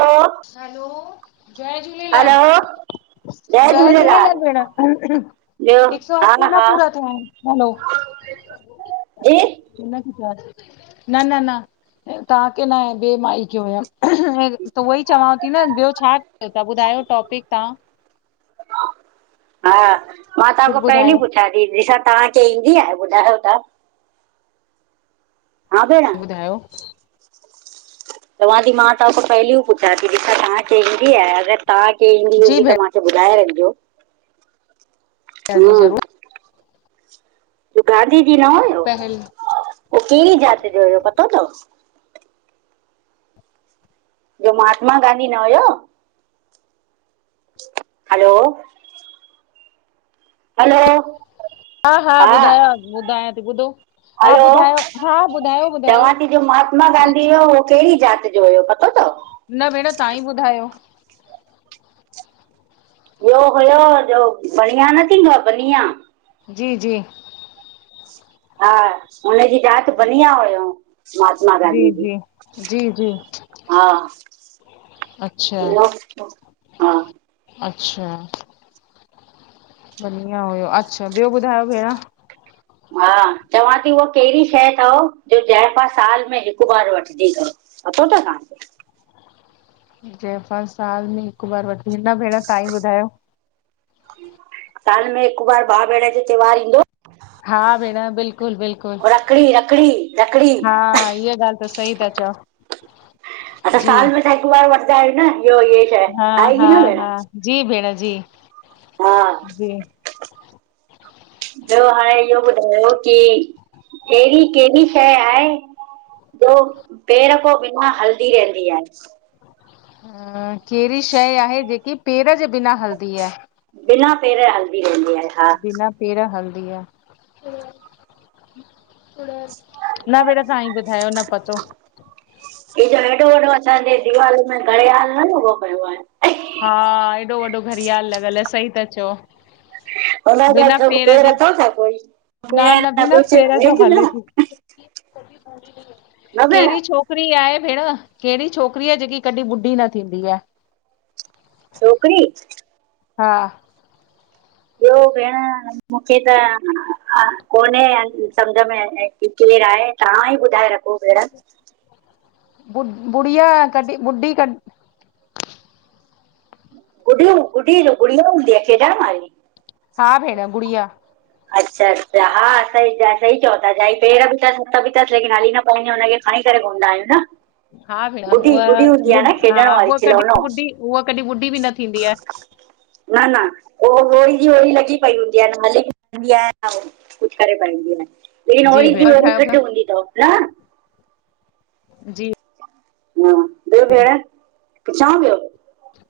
हलो hello जय Jhulelal hello जय झूलेलाल भेण ॿियो हिकु सो हा असी न हा पूरा थिया आहिन हलो जी उनखे चवांस न न न तव्हांखे न आयां ॿिए माई खे हुयम हल त उहोई चवांव ती न ॿियो छा थिए ॿुधायो टॉपिक तहां हा मां तां कुझु खां पहली ॿुधायो, पुछ छा दीदी ॾिसां तांखे ईंदी आ ॿुधायो त, हां भेण ॿुधायो तव्हांती मां तव्हा ख पहेलियूं ई पुछा थी ॾिसा तव्हांखे ईंदी आ अगरि तव्हांखे ईंदी जी हुजे त मां त ॿुधाए रखजो। हा भेण जी ज़रूर। गांधी जी न हुयो पहल हो कहिड़ी जात जो हुयो पतो तव? जो महात्मा गांधी न हुयो हलो हलो हा हा ॿुधायांव ॿुधायां थी ॿुधो हा हलो ॿुधायो हा ॿुधायो ॿुधायो। चवां थी जो महात्मा गांधी हुयो उहो कहिड़ी जात जो हुयो पतो तव? न भेण तव्हां ई ॿुधायो। ईयो हुयो जो बणिया न थींदो आ बनिया जी जी हा हुनजी जात बनिया हुयंव महात्मा गांधी जी। हा अच्छा ॿियो हा अच्छा बढ़िया हुयो अच्छा ॿियो ॿुधायो भेण? हा चवां थी उहा कहिड़ी शइ तव जो जाइफ़ां साल में हिकु बार वठदी तव? पतो तव तव्हां खे? जाइफ़ा साल में हिकु बार वठंदी न भेण तव्हां ई ॿुधायो। साल में हिकु बार भाउ भेण जो त्योहार ईंदो हा भेण बिल्कुल बिल्कुल रखड़ी रखड़ी रखड़ी हा इहा ॻाल्हि त सही था चओ। असां जी साल में त हिकु बार वठंदा आहियूं न इहोई ये हा हा हा जी भेण जी हा जी ॿियो हाणे इहो ॿुधायो की एहिड़ी कहिड़ी शइ आहे ॿियो पेर खां बि मां हलदी रहंदी आहे? केहिड़ी शइ आहे जेकी पेर जे बिना हलदी आहे? बिना पेर जे हलदी रहंदी आहे। हा बिना पेर हलदी आ। न भेण तव्हां ही ॿुधायो न पतो। ही जो हेॾो वॾो असांजे दीवाल में घड़ियाल न लॻो पियो आहे। हा एॾो वॾो घड़ियाल लॻल आ सही ता चओ। हुन जा हथ बिना अथव पेर पैर जे अथव छा कोई? न भेण न बिना कुझु पैर जो थी हले न पई केहिरी छो न भेण केहंणी छोकरी आहे भेण, केंणी छोकिरी आहे जेकी कॾि ॿुढी न थींदी आ? छोकरी? हा ॿियो भेण, मूंखे त कोन्हे सम्झ में ही, केरु आहे तव्हां ई ॿुधाए रखो भेण। बु बुड़िया कॾी ॿुड़ी क गुड़ीयूं गुड़ी जो गुड़िया हूंदीे आए खेॾण वारि? हा भेण गुड़िया। अच्छा अच्छा हा सही च सही चओ था जाई पैर बि तसि हथु बि तसि लेकिन हली न पाईंदी आहे हुनखे खाई करे घुमंदा आहियूं न? हा भेण गुॾी गुॾी उह हूंदी आहे ॿुड न हा खेॾण वारी उहा कॾि खिलौनो ॿुड़ी हुव कॾि ॿुढी बि न थींदी आ। न न ओ ओड़ी जी ओड़ी लॻी पई हूंदी आ हाली ईंदी आए त उव कुछ करे पाईंदी आ, लेकिन ओरी भेण जी और ओरी ॿुधायो फिट भेण हूंदी तव न। जी हा ॿियो भेण, पुछां ॿियो?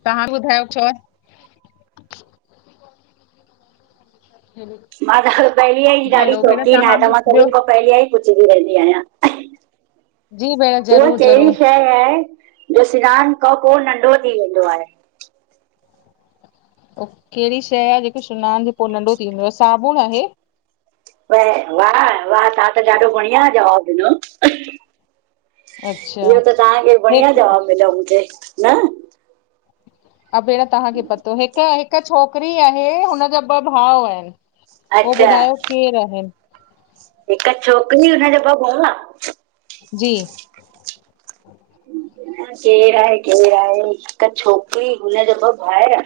तव्हां ॿुधायो छ ह मां त पहेलीअ ई जी ॾाढी शौंक़ीन आयां, त बि मां ॿियो सभिन खां पहेलीअ ई पुछंदी रहंदी आयां। जी भेण उह ज़रूरु केड़ी ज़रूरु शइ जो सनान खां पो नंढो थी वेंदो आहे। ओ केड़ी शइ आहे जेको सनान खां पो नंढो थी वेंदी आहे? साबुण आहे। व वाह वाह, तव्हां त ॾाढो बढ़िया जवाब ॾिनो। अच्छा इहो त तव्हांखे बढ़िया हिकु जवाब ॾिनो, मूंखेे न। अ भेण तहांखे पतो, हिक हिक छोकिरी आहे हुनजा ॿ भाउ आहिन। पो अच्छा ॿुधायो केर आहे? हिक छोकिरी हुनजा ॿ भूआ। जी केर आहे, केर आहे, हिक छोकिरी हुनजा ॿ भाउर।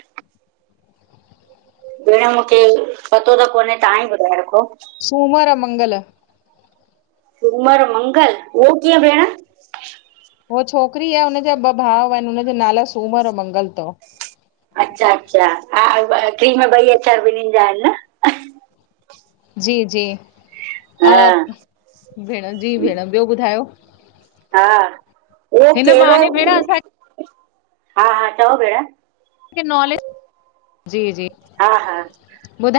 भेण मुखे पतो त कोने, तव्हां ई ॿुधाए रखो। सूमर, मंगल सूमर, मंगल उहो कीअं भेण। हुअ छोकिरी आहे हुनजा ॿ भाउ आहिन, हुनजा नाला सूमर, मंगल तव। अच्छा अच्छा हा ॿ क्रीम ॿई अक्षर ॿिनीं जा आहिन न। जी जी अ हा भेण जी भेण ॿियो ॿुधायो। हा उहो हिन केड़ो, बहाने भेण असांखे हा हा चओ भेण। मुखे नॉलेज, जी-जी। हा हा,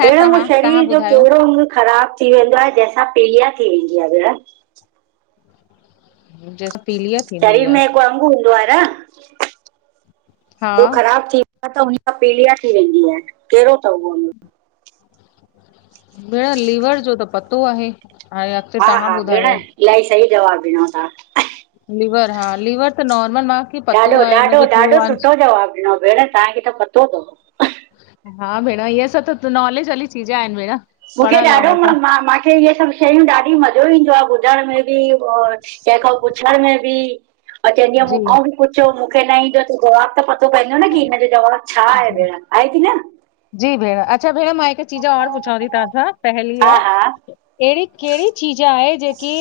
भेण उह तव्हां शरीर जो ॿुधायो केड़ो अंग ख़राब थी वेंदो आहे, जेंसां पीलिया थी वेंदी आ भेण। मुंजे सा शरीर में हिक अंग हूंदो आ न, हा जो ख़राब थी व हा त हुनसा पीलिया थी वेंदी आहे, केड़ो थव उहो? भेण लीवर जो त पतो आहे। हाणे अॻिते हा तव्हां हा भेण ॿुधायो इलाही सही जवाब ॾिनो तव्हां। लीवर हा लीवर त नॉर्मल मां ॾाढो-ॾाढो-ॾाढो सुठो जवाब ॾिनो भेण तहांखे त पतो तव। हा भेण, इअ सब त नॉलेज वारी चीज आहिन भेण। मूंखे पढ़ियल ॾाढो ऐं म असां मांखे इअ सभ शयूं ॾाढी मज़ो ईंदो आ ॿुधण में बि और केखों पुछण में बि। ऐं चवंदी आयां जी मूंखां बि पुछो मूंखे न ईंदो त जवाब त पतो पवंदो न की हिन जो जवाब छा आहे जी भेण आए कि न। जी भेण अच्छा भेण मां हिकु चीज और पुछांव ती तहां खां पहेली हा आ हा केड़ी केड़ी चीज आहे जेकी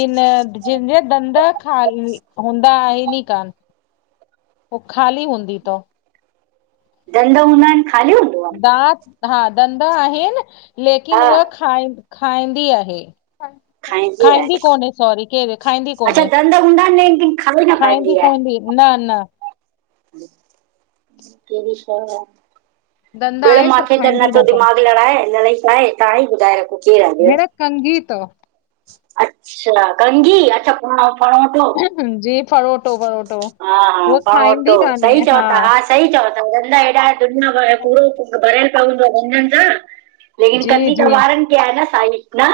बिन जंहिंजा ॾंद खाल हूंदा आहिन ई कान। हू ख़ाली हूंदी तव। ॾंद हूंदा आहिन खाली हूंद दांत हा ॾंद आहिन लेकिन हा हूअ खाईं खाईंदी आहे। खाईंदी कोन्हे, सॉरी केर खाईंदी अच्छा कोन्हे, दंद हूंदा आहिनि लेकिन खाई न खाईंदी पाईंदी आहे। कोन्हें। न न [unintelligible] दंद भेण आयसि पर मांखे त खाईंदी नथो न अथव दिमाग़ु लड़ाए, अल्हाए छा आए, तां ई ॿुधाए रखो केरु आहे भेण? कंघी तव। अच्छा कंघी! अच्छा फणो फणो जी फरोटो फरोटो हा हा, उहा फणोटो खाईंदी कान्हे सई चओ ता हा। सही चओ था हेॾा [unintelligible] भरियल त हूंदो आहनि न ॾंद, लेकिन जी कंदी त जी वारनि खे आहे न सई न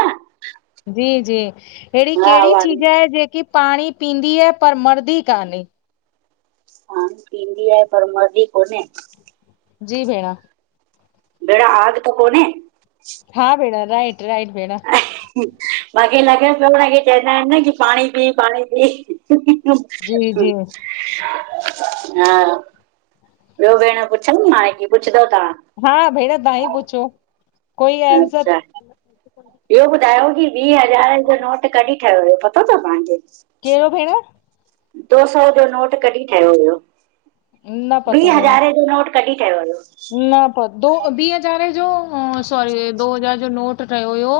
जी जी अहिड़ी हा केहिड़ी वारनि चीज खे आहे, जेकी पाणी पींदी आहे पर मर्दी कान्हे? पाणी पींदी आहे, पर मर्दी कोन्हे? जी भेणु। भेण आग त कोने? हा भेण, राइट राइट भेण। मांखे लॻे पियो उनखे चवंदा आहिन न, कि पाणी पी पाणी पी। जी जी [unintelligible] हा ॿियो भेण पुछां मां, कि पुछंदव तां? हा भेण ता ई पुछो। कोई आंसर अच्छा, इयो ॿुधायो की ॿीं हज़ार जो कहिड़ो नोट कॾहिं ठहियो हुयो, पतो तव तां खे? केहिड़ेो भेण? दो सौ जो नोट कॾहिं ठहियो हुयो, न ॿी पतो भेण हज़ारे जो नोट कॾहिं ठहियो हुयो? न पतो, दो ॿीं हज़ारे जो सॉरी दो हज़ार जो नोट ठहियो हुयो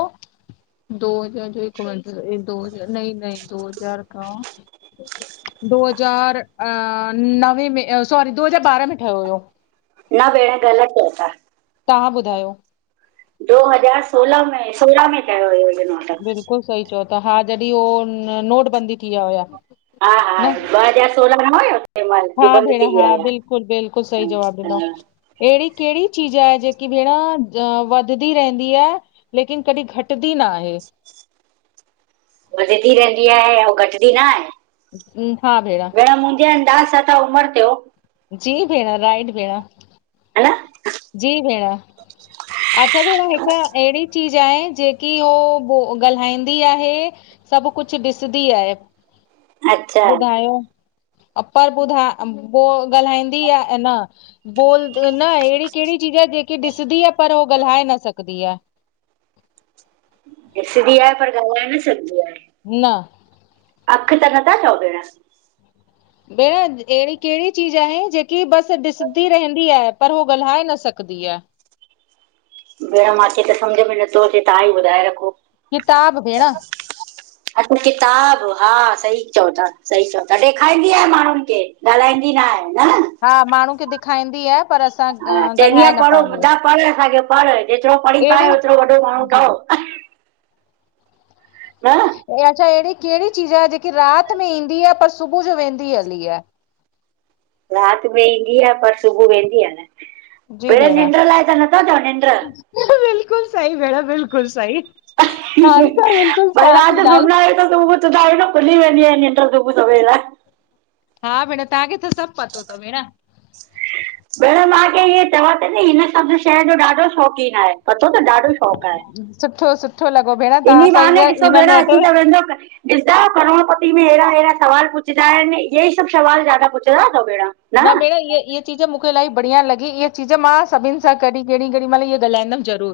दो हज़ार जो हिकु मिटं, दो हज़ार नईं नईं दो हज़ार खां दो हज़ार अ नवे में सॉरी, दो हज़ार बारा में ठहियो हुयो। न भेण ग़लत चओ था। तांहा ॿुधायो। दो हज़ार सोलहा में, सोरहां में ठयो हुयो ईयो नोट। बिल्कुल सही चओ ता, हा जॾहिं हो नोटबंदी थी विया हुया? हा हा न? ॿ हज़ार सोलहा में न हुयो? तंहिं महिल हा जो बंदि भेण थी विया हा, बिल्कुल बिल्कुल सही जवाब ॾिनो। हुया ऐहिड़ी केहिड़ी चीज आहे, जेकी भेण वधदी रहंदी आहे? लेकिन कॾहिं घटदी न आहे। वधंदी रहंदी आहे, अऊं घटिदी न आहे? ह्म हा भेण। भेण मुंहिंजे अंदाज़ सां त उमिर थियो। जी भेण, राइट भेण। ह न जी भेण, अच्छा भेण हिकु अहिड़ी चीज़ छा आहे, जेकी हू उ ॻाल्हाईंदी आहे सभु कुछ ॾिसदी आहे, अच्छा ॿुधायो? अ परर ॿुधा ॻाल्हाईंदी आहे न बोल न अहिड़ी [unintelligible] केहिड़ी चीज़ आ, जेकी ॾिसंदी आ, पर हो ॻाल्हाए न सघंदी आ? ॾिसंदी आहे, पर ॻाल्हाए न सघंदि आहे? न अख त नथा चओ भेण? भेण अहिड़ी केड़ी चीज आहे? जेकी बस ॾिसंदी रहंदी आहे। पर हू ॻाल्हाए न सकदी आहे। भेण मांखे त सम्झ में नथो अचे तहां ई ॿुधाए रखो किताब [inaudible] अच किताब हा सही चओ था सही चओ था ॾेखारींदी आहे माण्हुन खे। ॻाल्हाईंदी न आहे न? हा, माण्हू खे ॾिखाईंदी आ। पर असां हा चवंदी ॻाल्हाए आहे न पढ़ो पाईंदी आ। ॿुधा पढ़, असांखे पढ़, जेतरो पढ़ी पाए ओतरो, वॾो माण्हू जी ठहो। न ऐं, अच्छा एड़ी केड़ी चीज़ आहे? जेकी रात में ईंदी आ, पर सुबह जो वेंदी हली आ। रात में ईंदी आह, पर सुबुअ वेंदी आ न। जी भेण निंड लाइ त नथा चओ निंड्र? खिलण बिल्कुल सई भेण बिल्कुल सई। खिलण भई रात जो इलाही सुमंदा आयूं त खु़द खुली वेंदी आहे‌ निंड्र भेण। हा भेण तहांखे त सभ पतो तव भेण। [inaudible] भेण मांखे इअं चवां त ती हिन सभ शइ जो ॾाढो शौंक़ीन आहे। पतो तव ॾाढो शौंक़ु आहे। सुठो सुठो लॻो भेण तव्हां इन्ही सां बहाने ईअं ॾिसो इन भेण अची मैटर त वेंदो ॾिसदा आयो करोणपति में अहिड़ा, अहिड़ा सवाल पुछंदा आहिन। इहे ई सभ सवाल जादा पुछंदा तव भेण। न भेण इहें इहें चीज़ मूंखे इलाही बढ़िया लॻी इहा चीज़ मां सभिन सां कॾी कड़ी मल ॻाल्हाईंदम जरूर।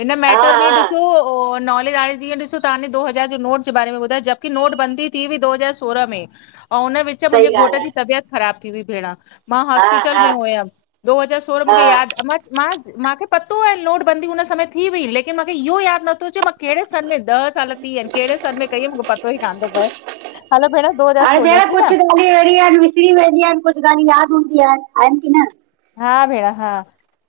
हिन हा मेटर में हा ॾिस। सो ओ नोलेज आहे जीअं ॾिसो तहांने दो हज़ार जो नोट जे बारे में ॿुधायो जबकि नोट बंदी थी हुई दो हज़ार सोरहं में अऊं हुन विच मुंजे सही घोट ॻाल्हि जी आहे तबियत ख़राब थी हूई भेण। मां हा हॉस्पिटल हा में हुयम दो हज़ार सौरह मुखे हा याद अम मां मांखे पतो आहे नोटबंदी हुन समय थी हुई लेकिन मांखे इयो याद नथो अचे मां केड़े सन में ॾह साल थी हन केड़े सन में कई मुखे पतो ई कान तो पए हलो भेण दो हज़ार सोलह ठीक आ। ॻाल ई एड़ी आहिन जो विसरी वेंदी आहिन कुछ ॻालियूं याद हूंदी आहिन आइन की न? हा, भेण हा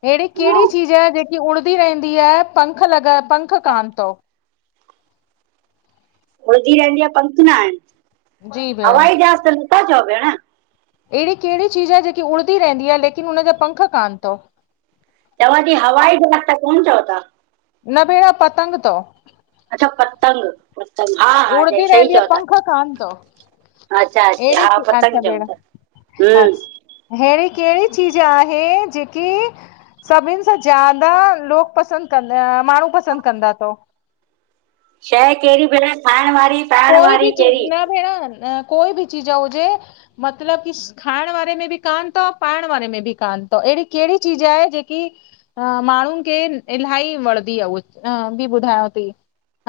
हेड़ी हा केड़ी चीज़ आहे? जेक कि उड़दी रहंदी आहे पंख लॻा पंख कान तव। उड़दी रहंदी आहे। पंख ना आहिन। जी भेण हवाई जहाज़ त नथा चओ भेण? एड़ी केड़ी चीज़ आहे, जेकी उड़ंदी रहंदी आहे, लेकिन हुनजा पंख कान तव? चवाँ ती हवाई ज़हाज कोन चओ ता? न भेण पतंग तव। अच्छा पतंग पतंग हा हा जई उड़दी सही रहंदी आहे चओ ता। पंख कान अथव अच्छा अच्छा अहिड़ी हा के- पतंग चोता। हुम हेड़ी केड़ी चीज आहे जेकी सभिन सां ज्यादा लोग पसंद कंदा माण्हू पसंद कंदा तव? शइ केड़ी भेण खाइण वारी? पाइण कोई बि वारी चीज़ कहिड़ी न भेण न कोई बि चीज़ हुजे मतलब कि खाइण वारे में बि कान तव पाइण वारे में बि कान तव एड़ी केड़ी चीज आहे जेकी ह माण्हुन खे इलाही वणंदी आह उहा भी ॿुधायांवती।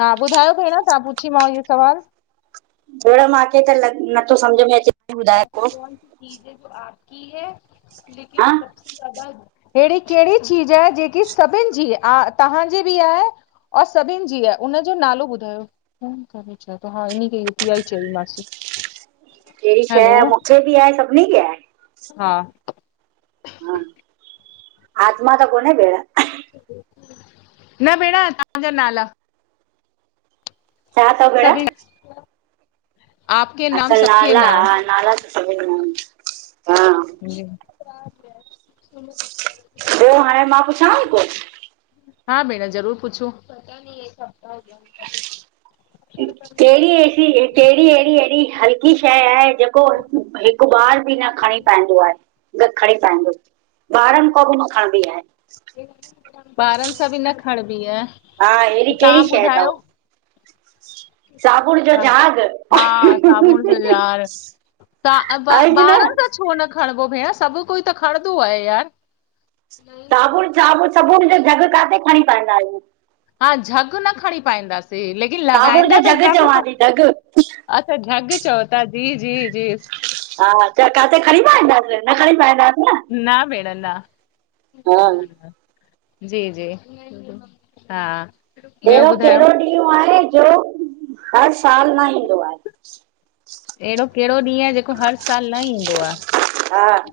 हा, ॿुधायो भेण तां पुछीमांव इयो सवाल। भेण मांखे त नथो सम्झ में अचे। ॿुधाए ऐसी को कौन सी चीज जो आपकी है, लेकिन हा अहिड़ी कहिड़ी चीज आहे जेकी सभिनि जी आ तव्हांजी बि आहे और सभिनि जी आ उन जो नालो ॿुधायो? अच्छा त हाडे़ं हिन्न के यूपीआइ चंईंमासीं। कहिड़ी शए मुखे बि आहे सभिनी खे आहे? हा हा आत्मा त कोने भेंण? न भेणं असांजा नाला। छा तव भेण? सभिनि आपके नाम अच्छा सबके नाला हा नाम नाला त सभनी डिन्ना एन। हा [unintelligible] पो हाणे मां पुछांव कुछ? हा भेण ज़रूर पुछो। पता नही एक हफ़्ता हो गया। कहिड़ी एसी कहिड़ी अहिड़ी अहिड़ी हलकी शए आहे जेको हिक बि न खणी पाईंदो आहे न खणी पाईंदो ॿारन खां बि न खणबी आहे? ॿारन सां बि न खणबी आहे? हा अहिड़ी कहिड़ी शइ तव? जो ह जहाज हा साबुण जो झा्ग। त ॿा आहे की न ॿारन त छो न खणबो भेण सभ कोई त खणंदो आहे यार। साबुण साबुण साबुण जो झग काथे खणी पाईंदा आहियूं। हा झॻ न खणी पाईंदासीं लेकिन साबुण लॻाईंदा जो त जग सब। चवां थी जग अच्छा झॻ चओ था जी जी जी। हा त काथे खणी पाईंदासीं? न खणी पाईंदासीं न। न भेण न हा न न जी जी हा ॿियो अहिड़ो ॿुधायो कहिड़ो ॾींहुं आहे जो हर साल न ईंदो आहे? अहिड़ो कहिड़ो ॾींहुं आहे जेको हर साल न ईंदो आ? हा